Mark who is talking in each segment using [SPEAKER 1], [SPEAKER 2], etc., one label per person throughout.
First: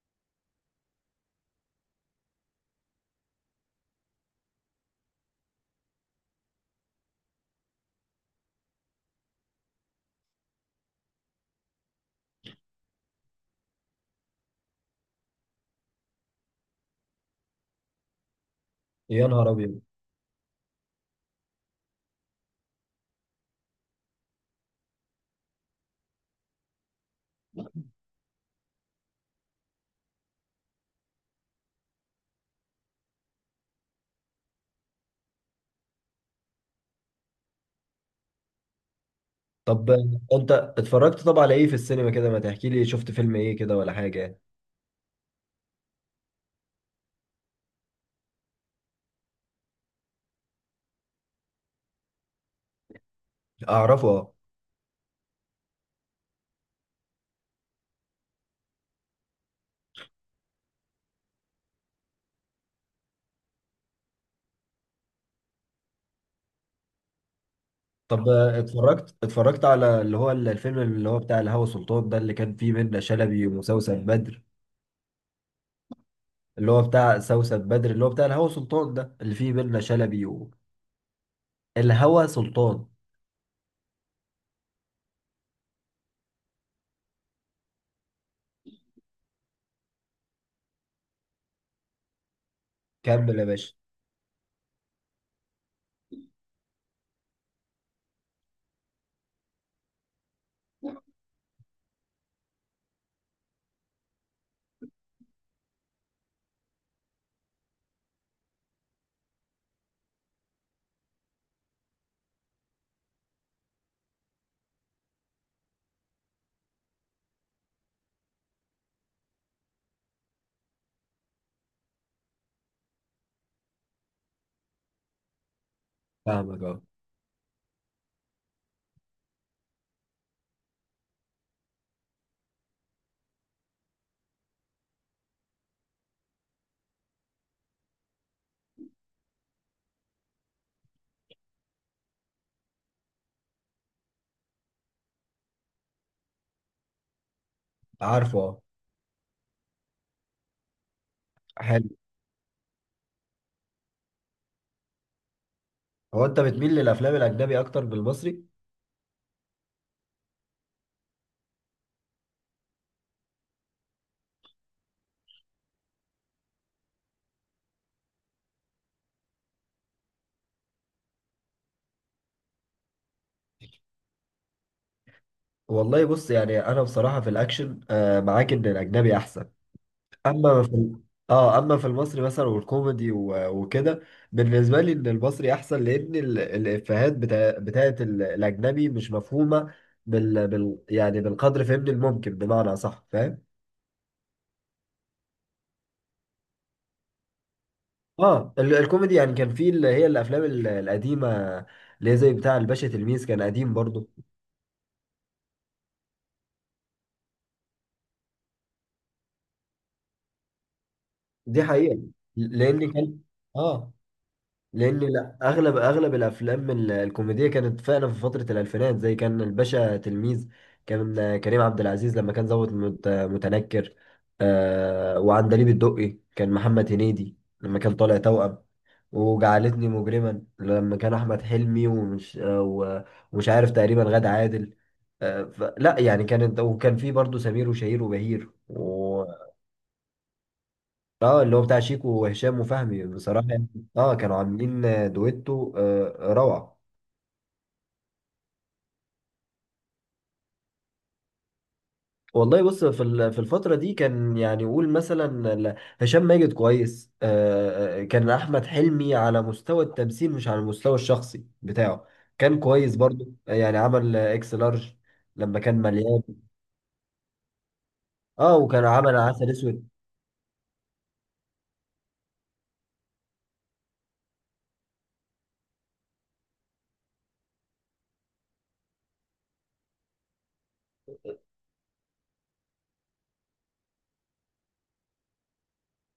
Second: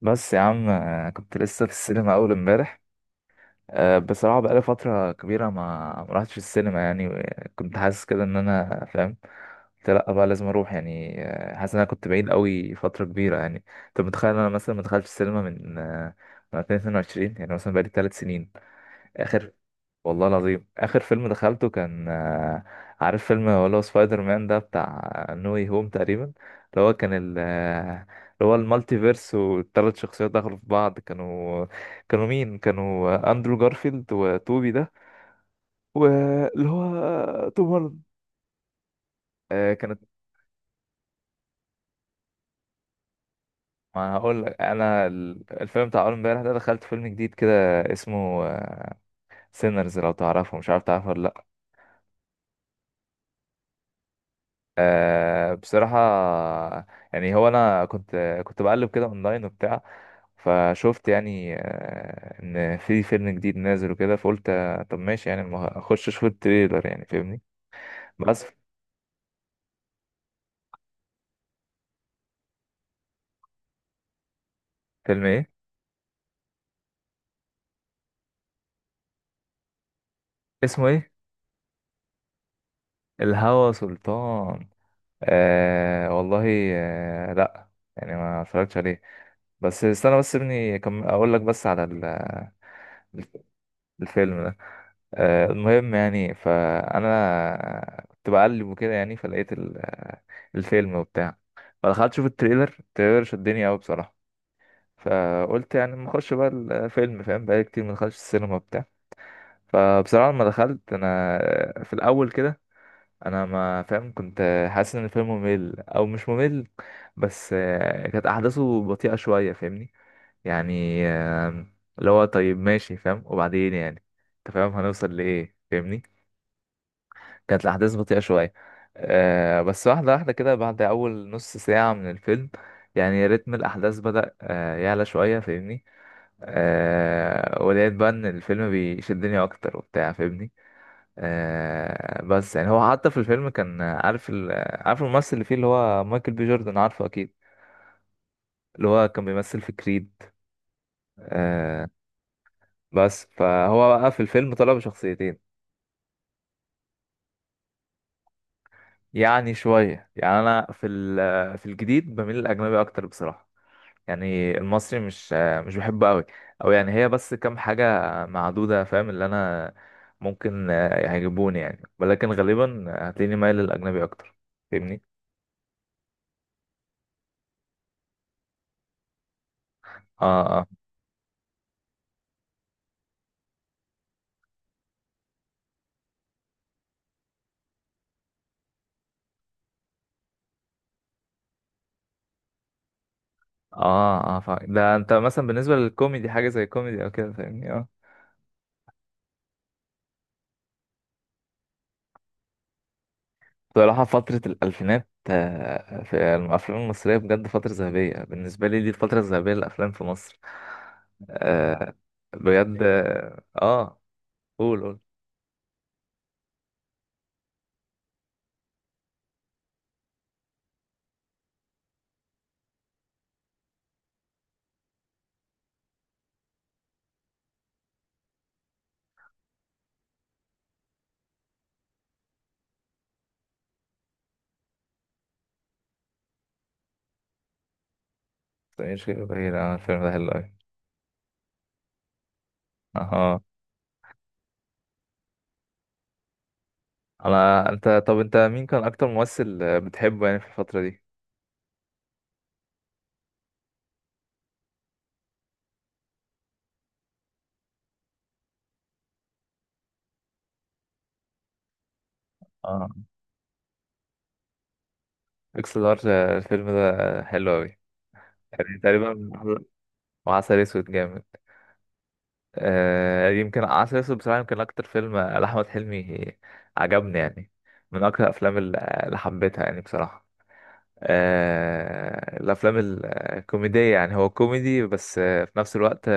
[SPEAKER 1] بس يا عم، كنت لسه في السينما اول امبارح. بصراحه بقالي فتره كبيره ما رحتش السينما يعني، كنت حاسس كده ان انا فاهم. قلت لا بقى لازم اروح يعني، حاسس ان انا كنت بعيد قوي فتره كبيره. يعني انت متخيل إن انا مثلا ما دخلتش السينما من 2022، يعني مثلا بقالي 3 سنين.
[SPEAKER 2] يا نهار
[SPEAKER 1] اخر
[SPEAKER 2] ابيض!
[SPEAKER 1] والله العظيم، اخر فيلم دخلته كان، عارف فيلم اللي هو سبايدر مان ده بتاع نو واي هوم تقريبا، اللي هو كان ال آه، اللي هو المالتي فيرس، والثلاث شخصيات دخلوا في بعض. كانوا مين؟ كانوا اندرو جارفيلد وتوبي ده، واللي هو توم هولاند. آه،
[SPEAKER 2] طب
[SPEAKER 1] كانت
[SPEAKER 2] انت اتفرجت على ايه في السينما كده، ما تحكي لي شفت فيلم ايه كده ولا
[SPEAKER 1] ما
[SPEAKER 2] حاجه يعني؟
[SPEAKER 1] هقول لك انا، الفيلم بتاع اول امبارح ده، دخلت فيلم جديد كده اسمه سينرز، لو تعرفه. مش عارف تعرفه ولا لا.
[SPEAKER 2] اعرفه اه.
[SPEAKER 1] بصراحة، يعني هو أنا كنت بقلب كده أونلاين وبتاع، فشفت يعني إن في فيلم جديد نازل وكده، فقلت طب ماشي يعني، ما أخش أشوف التريلر يعني، فاهمني.
[SPEAKER 2] طب
[SPEAKER 1] بس
[SPEAKER 2] اتفرجت على اللي هو الفيلم اللي هو بتاع الهوى سلطان ده اللي كان فيه منة شلبي وسوسن بدر،
[SPEAKER 1] فيلم إيه؟
[SPEAKER 2] اللي هو بتاع سوسن بدر اللي هو بتاع الهوى سلطان ده اللي فيه منة شلبي
[SPEAKER 1] اسمه إيه؟
[SPEAKER 2] الهوى سلطان.
[SPEAKER 1] الهوى سلطان. آه والله. آه، لأ، يعني ما اتفرجتش عليه. بس استنى، بس ابني كم أقول لك بس على
[SPEAKER 2] كمل يا باشا.
[SPEAKER 1] الفيلم ده. المهم يعني، فانا كنت بقلب وكده، يعني فلقيت الفيلم وبتاع، فدخلت اشوف التريلر شدني قوي بصراحه، فقلت يعني ما اخش بقى الفيلم، فاهم بقالي كتير ما دخلتش السينما وبتاع. فبصراحه لما دخلت انا، في الاول كده، انا ما فاهم كنت حاسس ان الفيلم ممل او مش ممل، بس كانت احداثه بطيئه شويه، فاهمني. يعني اللي هو طيب ماشي فاهم، وبعدين يعني انت فاهم هنوصل لايه، فاهمني.
[SPEAKER 2] فاهمك اه.
[SPEAKER 1] كانت الأحداث بطيئة شوية. بس واحدة واحدة كده، بعد أول نص ساعة من الفيلم يعني، رتم الأحداث بدأ يعلى شوية، فاهمني. ولقيت بقى إن الفيلم بيشدني أكتر وبتاع، فاهمني. بس يعني هو، حتى في الفيلم كان عارف الممثل اللي فيه، اللي هو مايكل بي جوردن، عارفه أكيد؟
[SPEAKER 2] عارفه اه.
[SPEAKER 1] اللي هو كان بيمثل في كريد. آه
[SPEAKER 2] حلو.
[SPEAKER 1] بس فهو بقى في الفيلم طلع بشخصيتين.
[SPEAKER 2] هو انت بتميل للافلام الاجنبي اكتر من المصري؟
[SPEAKER 1] يعني شوية، يعني أنا في الجديد بميل للأجنبي أكتر بصراحة. يعني المصري، مش بحبه قوي. او يعني هي بس كام حاجه معدوده فاهم، اللي انا ممكن يعجبوني يعني، ولكن غالبا هتلاقيني مايل للاجنبي اكتر، فاهمني.
[SPEAKER 2] والله بص، يعني انا بصراحه في الاكشن معاك ان الاجنبي احسن.
[SPEAKER 1] اه،
[SPEAKER 2] اما
[SPEAKER 1] اه،
[SPEAKER 2] في ال-، اه اما في المصري مثلا والكوميدي و- وكده، بالنسبه لي ان المصري احسن لان الافيهات بتاعت الاجنبي مش مفهومه. يعني بالقدر فهمني الممكن بمعنى صح فاهم.
[SPEAKER 1] اه. ده انت مثلا بالنسبه للكوميدي، حاجه زي كوميدي او كده، فاهمني؟ اه.
[SPEAKER 2] اه، الكوميدي يعني كان في اللي هي الافلام القديمه، اللي هي زي بتاع الباشا تلميذ كان قديم
[SPEAKER 1] بصراحه
[SPEAKER 2] برضو.
[SPEAKER 1] فتره الالفينات، في الافلام المصريه بجد فتره ذهبيه بالنسبه لي. دي الفتره الذهبيه للافلام في مصر.
[SPEAKER 2] دي
[SPEAKER 1] آه
[SPEAKER 2] حقيقه.
[SPEAKER 1] بجد،
[SPEAKER 2] لان كان،
[SPEAKER 1] اه.
[SPEAKER 2] اه،
[SPEAKER 1] قول،
[SPEAKER 2] لان
[SPEAKER 1] قول.
[SPEAKER 2] لا اغلب الافلام الكوميديه كانت فعلا في فتره الالفينات، زي كان الباشا تلميذ، كان كريم عبد العزيز لما كان ضابط متنكر. وعندليب الدقي كان محمد هنيدي لما كان طالع توأم، وجعلتني مجرما لما كان احمد حلمي ومش عارف تقريبا غادة عادل. لا يعني كانت، وكان في برضه سمير وشهير وبهير،
[SPEAKER 1] مش كده بعيد، الفيلم ده حلو أوي.
[SPEAKER 2] اه اللي هو بتاع شيكو وهشام وفهمي
[SPEAKER 1] اها.
[SPEAKER 2] بصراحة يعني. اه كانوا عاملين دويتو روعة.
[SPEAKER 1] انا انت طب انت مين كان اكتر ممثل بتحبه يعني في الفترة دي؟
[SPEAKER 2] والله بص، في في الفترة دي كان، يعني قول مثلا ال-، هشام ماجد كويس. كان أحمد حلمي على مستوى التمثيل، مش على المستوى الشخصي بتاعه، كان
[SPEAKER 1] اه.
[SPEAKER 2] كويس برضو، يعني عمل اكس لارج لما
[SPEAKER 1] اكس
[SPEAKER 2] كان
[SPEAKER 1] لارج،
[SPEAKER 2] مليان.
[SPEAKER 1] الفيلم ده حلو قوي.
[SPEAKER 2] اه
[SPEAKER 1] يعني
[SPEAKER 2] وكان عمل
[SPEAKER 1] تقريبا.
[SPEAKER 2] عسل اسود.
[SPEAKER 1] وعسل اسود جامد. يمكن عسل اسود بصراحة يمكن اكتر فيلم لاحمد حلمي عجبني يعني. من اكتر الافلام اللي حبيتها يعني بصراحة. الافلام الكوميدية، يعني هو كوميدي بس في نفس الوقت،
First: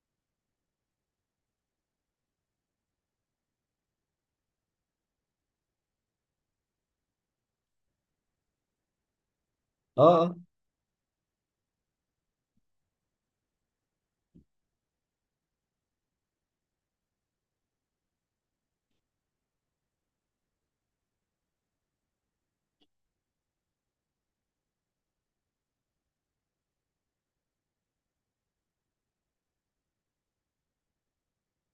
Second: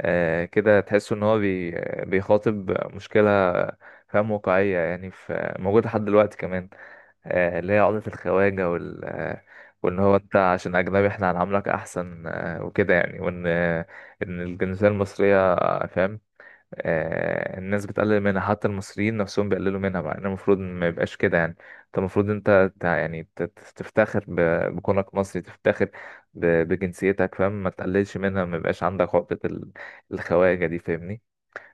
[SPEAKER 1] كده تحس ان هو بيخاطب مشكلة، فاهم، واقعية يعني، في موجودة لحد دلوقتي كمان، اللي هي عقدة الخواجة وال آه، وان
[SPEAKER 2] اه
[SPEAKER 1] هو انت
[SPEAKER 2] آه.
[SPEAKER 1] عشان اجنبي احنا هنعاملك احسن، وكده يعني، وان آه، ان الجنسية المصرية، فاهم، الناس بتقلل منها، حتى المصريين نفسهم بيقللوا منها. بقى إن المفروض ما يبقاش كده يعني. انت المفروض انت، تفتخر بكونك مصري، تفتخر بجنسيتك، فاهم، ما تقللش منها، ما يبقاش عندك عقدة الخواجة دي، فاهمني.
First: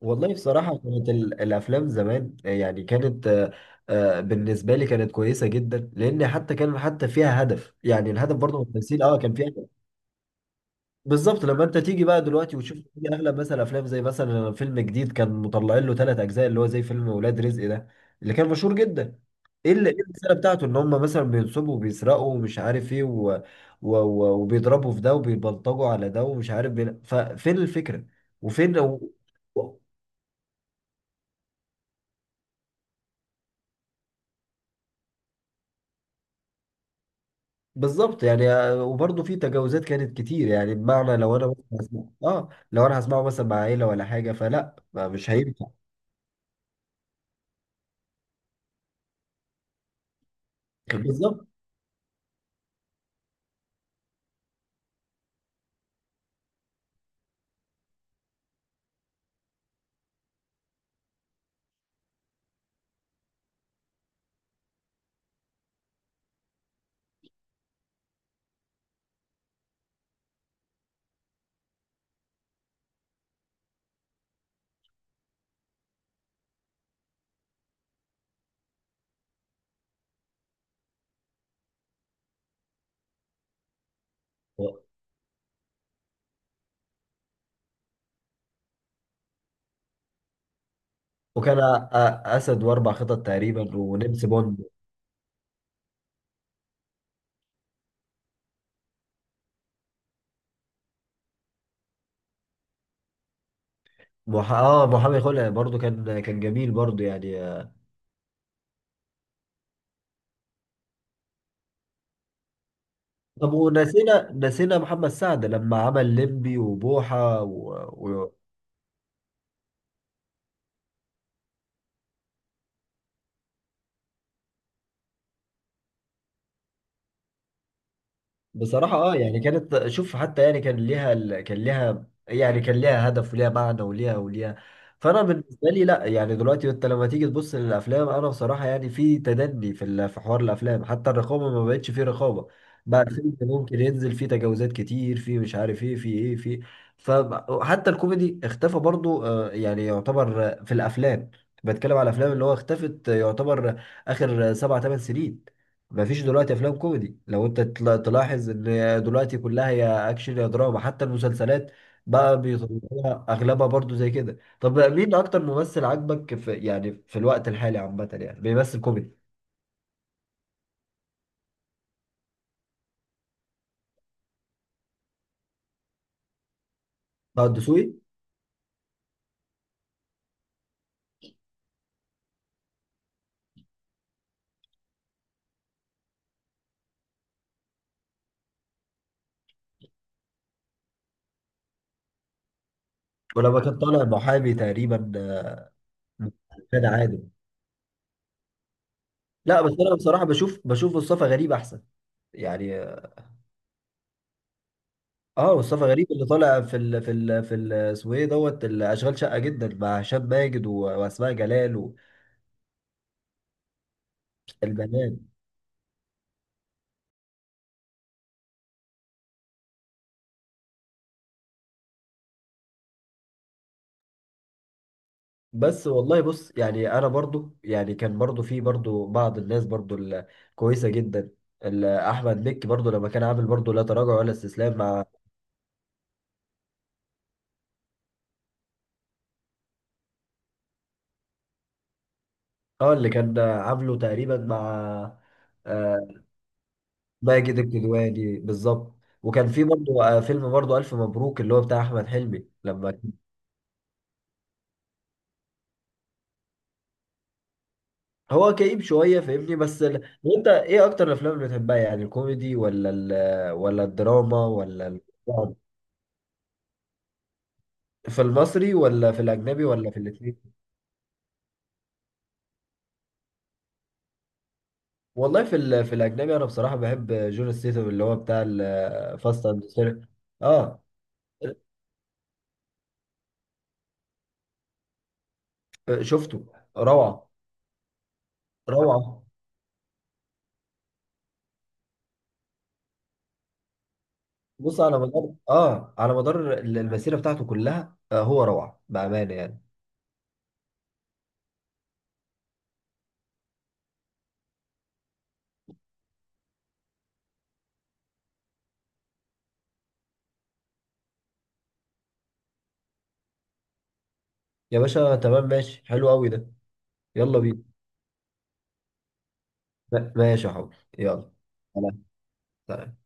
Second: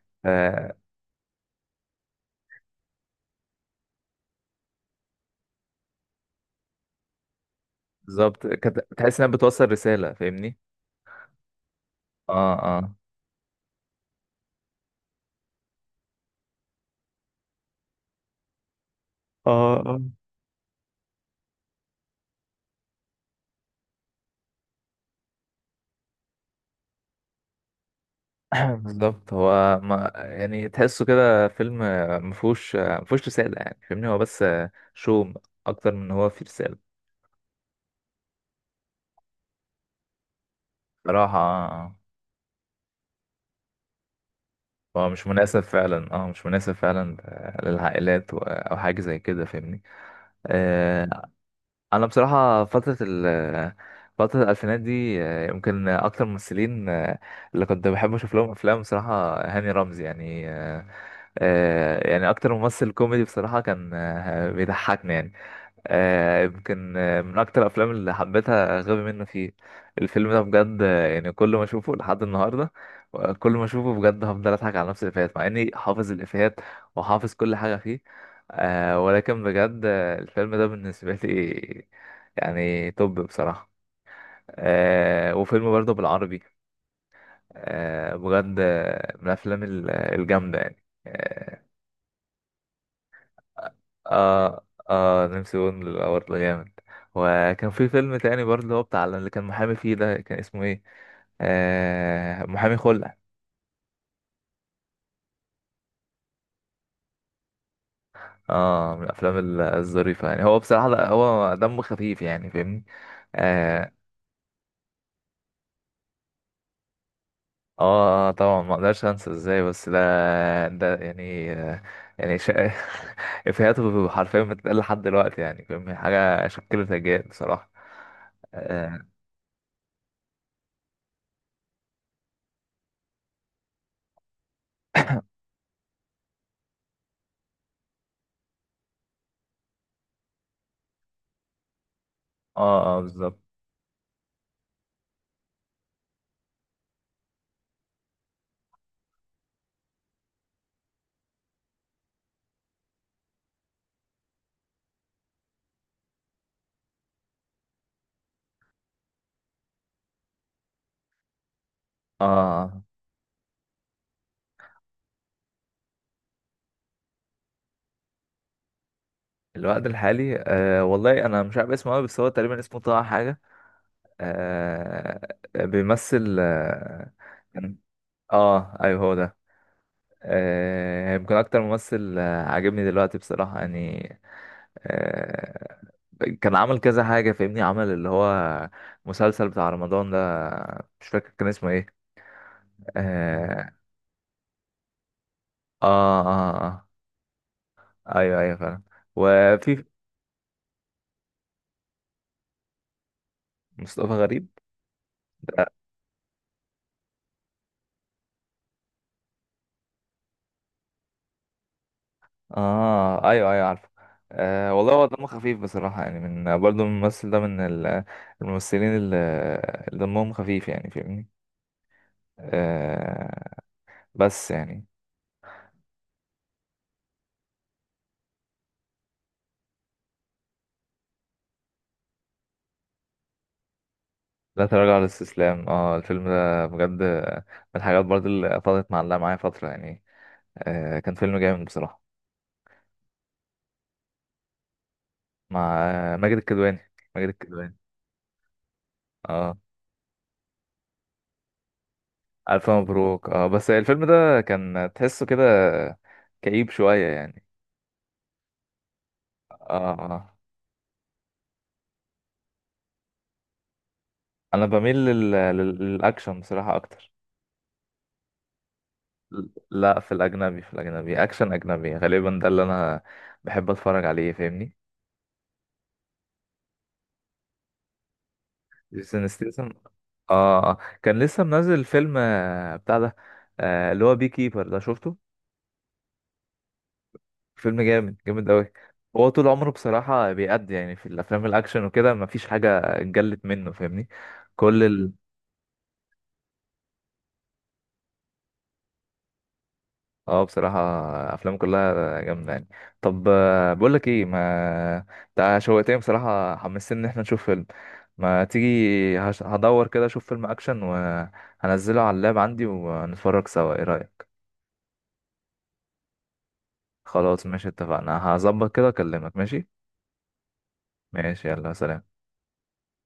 [SPEAKER 2] والله
[SPEAKER 1] آه،
[SPEAKER 2] بصراحة كانت الأفلام زمان يعني كانت، بالنسبة لي كانت كويسة جدا، لأن حتى كان حتى فيها هدف، يعني الهدف
[SPEAKER 1] بالظبط،
[SPEAKER 2] برضه من التمثيل
[SPEAKER 1] تحس انها
[SPEAKER 2] كان فيها هدف.
[SPEAKER 1] بتوصل رسالة، فاهمني.
[SPEAKER 2] بالظبط لما أنت تيجي بقى
[SPEAKER 1] اه،
[SPEAKER 2] دلوقتي وتشوف،
[SPEAKER 1] اه،
[SPEAKER 2] تيجي أغلب مثلا أفلام زي مثلا فيلم جديد كان مطلعين له ثلاث أجزاء، اللي هو زي فيلم ولاد رزق ده اللي كان مشهور جدا. إيه
[SPEAKER 1] اه.
[SPEAKER 2] اللي، إيه الرسالة بتاعته؟ إن هم مثلا بينصبوا وبيسرقوا ومش عارف إيه وبيضربوا في ده وبيبلطجوا على ده ومش عارف، ففين الفكرة وفين و...
[SPEAKER 1] بالظبط. هو ما يعني، تحسه كده فيلم مفهوش رسالة يعني، فاهمني، هو بس شو اكتر من هو فيه رسالة.
[SPEAKER 2] بالظبط يعني، وبرضه في تجاوزات كانت كتير، يعني بمعنى
[SPEAKER 1] بصراحة.
[SPEAKER 2] لو انا هسمعه مثلا مع عيله ولا حاجه، فلا
[SPEAKER 1] هو
[SPEAKER 2] ما-
[SPEAKER 1] مش
[SPEAKER 2] مش
[SPEAKER 1] مناسب
[SPEAKER 2] هينفع.
[SPEAKER 1] فعلا. اه، مش مناسب فعلا للعائلات، او حاجه زي كده، فاهمني. آه
[SPEAKER 2] بالظبط.
[SPEAKER 1] انا بصراحه، فتره الالفينات دي يمكن اكتر ممثلين اللي كنت بحب اشوف لهم افلام بصراحه هاني رمزي يعني. يعني اكتر ممثل كوميدي بصراحة كان بيضحكني يعني. يمكن من اكتر الافلام اللي حبيتها غبي منه فيه. الفيلم ده بجد، يعني كل ما اشوفه لحد النهاردة، كل ما اشوفه بجد هفضل اضحك على نفس الافيهات، مع اني حافظ الافيهات وحافظ كل حاجة فيه. ولكن بجد الفيلم ده بالنسبة لي، يعني توب بصراحة. وفيلم برضه بالعربي، بجد من الافلام الجامدة يعني.
[SPEAKER 2] وكان أ- اسد واربع خطط تقريبا ونمس بوند.
[SPEAKER 1] اه، اه. نمسي بون برضه جامد. وكان في فيلم تاني برضه، اللي هو بتاع اللي كان محامي فيه ده، كان اسمه ايه؟ محامي خلع.
[SPEAKER 2] مح... اه محامي خلع برضه كان جميل برضه يعني.
[SPEAKER 1] اه، من الافلام الظريفه يعني. هو بصراحه، لا، هو دمه خفيف يعني، فاهمني.
[SPEAKER 2] طب
[SPEAKER 1] اه،
[SPEAKER 2] ونسينا محمد سعد لما عمل ليمبي وبوحه
[SPEAKER 1] اه. طبعا ما اقدرش انسى ازاي. بس ده، يعني يعني شا... افيهاته حرفيا بتتقال لحد دلوقتي يعني، فاهمني، حاجه شكلت اجيال بصراحه.
[SPEAKER 2] بصراحة
[SPEAKER 1] اه،
[SPEAKER 2] اه يعني كانت، شوف، حتى يعني كان ليها يعني كان ليها هدف وليها معنى وليها. فانا بالنسبة لي لا، يعني دلوقتي انت لما تيجي تبص للافلام، انا بصراحة يعني في تدني في في حوار الافلام، حتى الرقابة ما بقتش فيه رقابة.
[SPEAKER 1] اه.
[SPEAKER 2] بقى الفيلم
[SPEAKER 1] بالظبط.
[SPEAKER 2] ممكن ينزل فيه تجاوزات كتير، فيه مش عارف ايه فيه ايه فيه. فحتى الكوميدي اختفى برضو، يعني يعتبر، في الافلام، بتكلم على الافلام اللي هو اختفت يعتبر آخر 7-8 سنين. ما فيش دلوقتي افلام كوميدي لو انت تلاحظ ان دلوقتي كلها يا اكشن يا دراما. حتى المسلسلات
[SPEAKER 1] اه.
[SPEAKER 2] بقى
[SPEAKER 1] آه.
[SPEAKER 2] بيطلعوها اغلبها برضو زي كده. طب مين اكتر ممثل عجبك في، يعني في الوقت الحالي عامه، يعني بيمثل كوميدي؟
[SPEAKER 1] الوقت الحالي، والله انا مش عارف اسمه قوي، بس هو تقريبا اسمه طه حاجه. أه بيمثل، اه.
[SPEAKER 2] طه
[SPEAKER 1] كان-
[SPEAKER 2] الدسوقي.
[SPEAKER 1] ايوه هو ده. يمكن اكتر ممثل عاجبني دلوقتي بصراحه يعني. أه كان عمل كذا حاجه، فاهمني، عمل اللي هو مسلسل بتاع رمضان ده، مش فاكر كان اسمه ايه.
[SPEAKER 2] ولما
[SPEAKER 1] اه.
[SPEAKER 2] كان طالع محامي تقريبا،
[SPEAKER 1] اه، اه،
[SPEAKER 2] كان عادل.
[SPEAKER 1] ايوه ايوه فعلا.
[SPEAKER 2] لا بس
[SPEAKER 1] وفي
[SPEAKER 2] انا بصراحه بشوف مصطفى غريب احسن يعني.
[SPEAKER 1] مصطفى غريب.
[SPEAKER 2] اه، مصطفى غريب اللي طالع في اسمه ايه دوت الاشغال شقه جدا مع هشام ماجد و- واسماء جلال
[SPEAKER 1] اه، ايوه ايوه، عارفه. آه والله، هو
[SPEAKER 2] والبنات.
[SPEAKER 1] دمه خفيف بصراحه يعني، من برضه الممثل ده من الممثلين اللي دمهم خفيف يعني، فاهمني. آه بس يعني،
[SPEAKER 2] بس والله بص يعني انا برضو، يعني كان برضو في برضو بعض الناس برضو الكويسه جدا، احمد مكي برضو لما كان عامل برضو لا تراجع ولا
[SPEAKER 1] لا
[SPEAKER 2] استسلام
[SPEAKER 1] تراجع ولا
[SPEAKER 2] مع،
[SPEAKER 1] استسلام. اه، الفيلم ده بجد من الحاجات برضه اللي فضلت معلقه معايا فتره يعني. كان فيلم جامد بصراحه،
[SPEAKER 2] اه، اللي كان عامله تقريبا مع،
[SPEAKER 1] مع
[SPEAKER 2] آه،
[SPEAKER 1] ماجد
[SPEAKER 2] ماجد
[SPEAKER 1] الكدواني.
[SPEAKER 2] الكدواني. بالظبط. وكان
[SPEAKER 1] اه.
[SPEAKER 2] في برضو فيلم برضو الف مبروك اللي هو بتاع احمد حلمي
[SPEAKER 1] الف مبروك. اه، بس الفيلم ده كان تحسه كده كئيب شويه يعني.
[SPEAKER 2] هو كئيب شويه فاهمني،
[SPEAKER 1] اه،
[SPEAKER 2] بس
[SPEAKER 1] اه.
[SPEAKER 2] وانت ايه اكتر الافلام اللي بتحبها؟ يعني الكوميدي ولا الدراما
[SPEAKER 1] انا بميل للاكشن بصراحه اكتر.
[SPEAKER 2] في المصري ولا في الاجنبي ولا في
[SPEAKER 1] لا،
[SPEAKER 2] الاثنين؟
[SPEAKER 1] في الاجنبي، اكشن اجنبي غالبا ده اللي انا بحب اتفرج عليه، فاهمني.
[SPEAKER 2] والله في في الاجنبي انا بصراحه بحب جون ستيتم اللي هو بتاع
[SPEAKER 1] جيسون
[SPEAKER 2] الفاست اند
[SPEAKER 1] ستيسن.
[SPEAKER 2] فير.
[SPEAKER 1] اه.
[SPEAKER 2] اه
[SPEAKER 1] كان لسه منزل فيلم بتاع ده، اللي هو بي كيبر ده، شفته؟
[SPEAKER 2] شفته، روعه،
[SPEAKER 1] فيلم جامد جامد قوي.
[SPEAKER 2] روعه.
[SPEAKER 1] هو طول عمره بصراحه بيأدي يعني في الافلام الاكشن وكده، مفيش حاجه اتجلت منه، فاهمني.
[SPEAKER 2] بص على
[SPEAKER 1] كل
[SPEAKER 2] مدار اه على مدار المسيره بتاعته كلها، هو روعه بامانه يعني.
[SPEAKER 1] اه بصراحة، أفلام كلها جامدة يعني. طب، بقولك ايه، ما انت شوقتني بصراحة، حمستني ان احنا نشوف فيلم. ما تيجي، هدور كده اشوف فيلم اكشن وهنزله على اللاب عندي ونتفرج سوا، ايه رأيك؟
[SPEAKER 2] يا باشا تمام ماشي حلو قوي ده. يلا
[SPEAKER 1] خلاص،
[SPEAKER 2] بينا.
[SPEAKER 1] ماشي، اتفقنا. هظبط كده، اكلمك. ماشي،
[SPEAKER 2] ماشي يا حبيبي يلا.
[SPEAKER 1] ماشي، يلا،
[SPEAKER 2] سلام.
[SPEAKER 1] سلام.
[SPEAKER 2] سلام.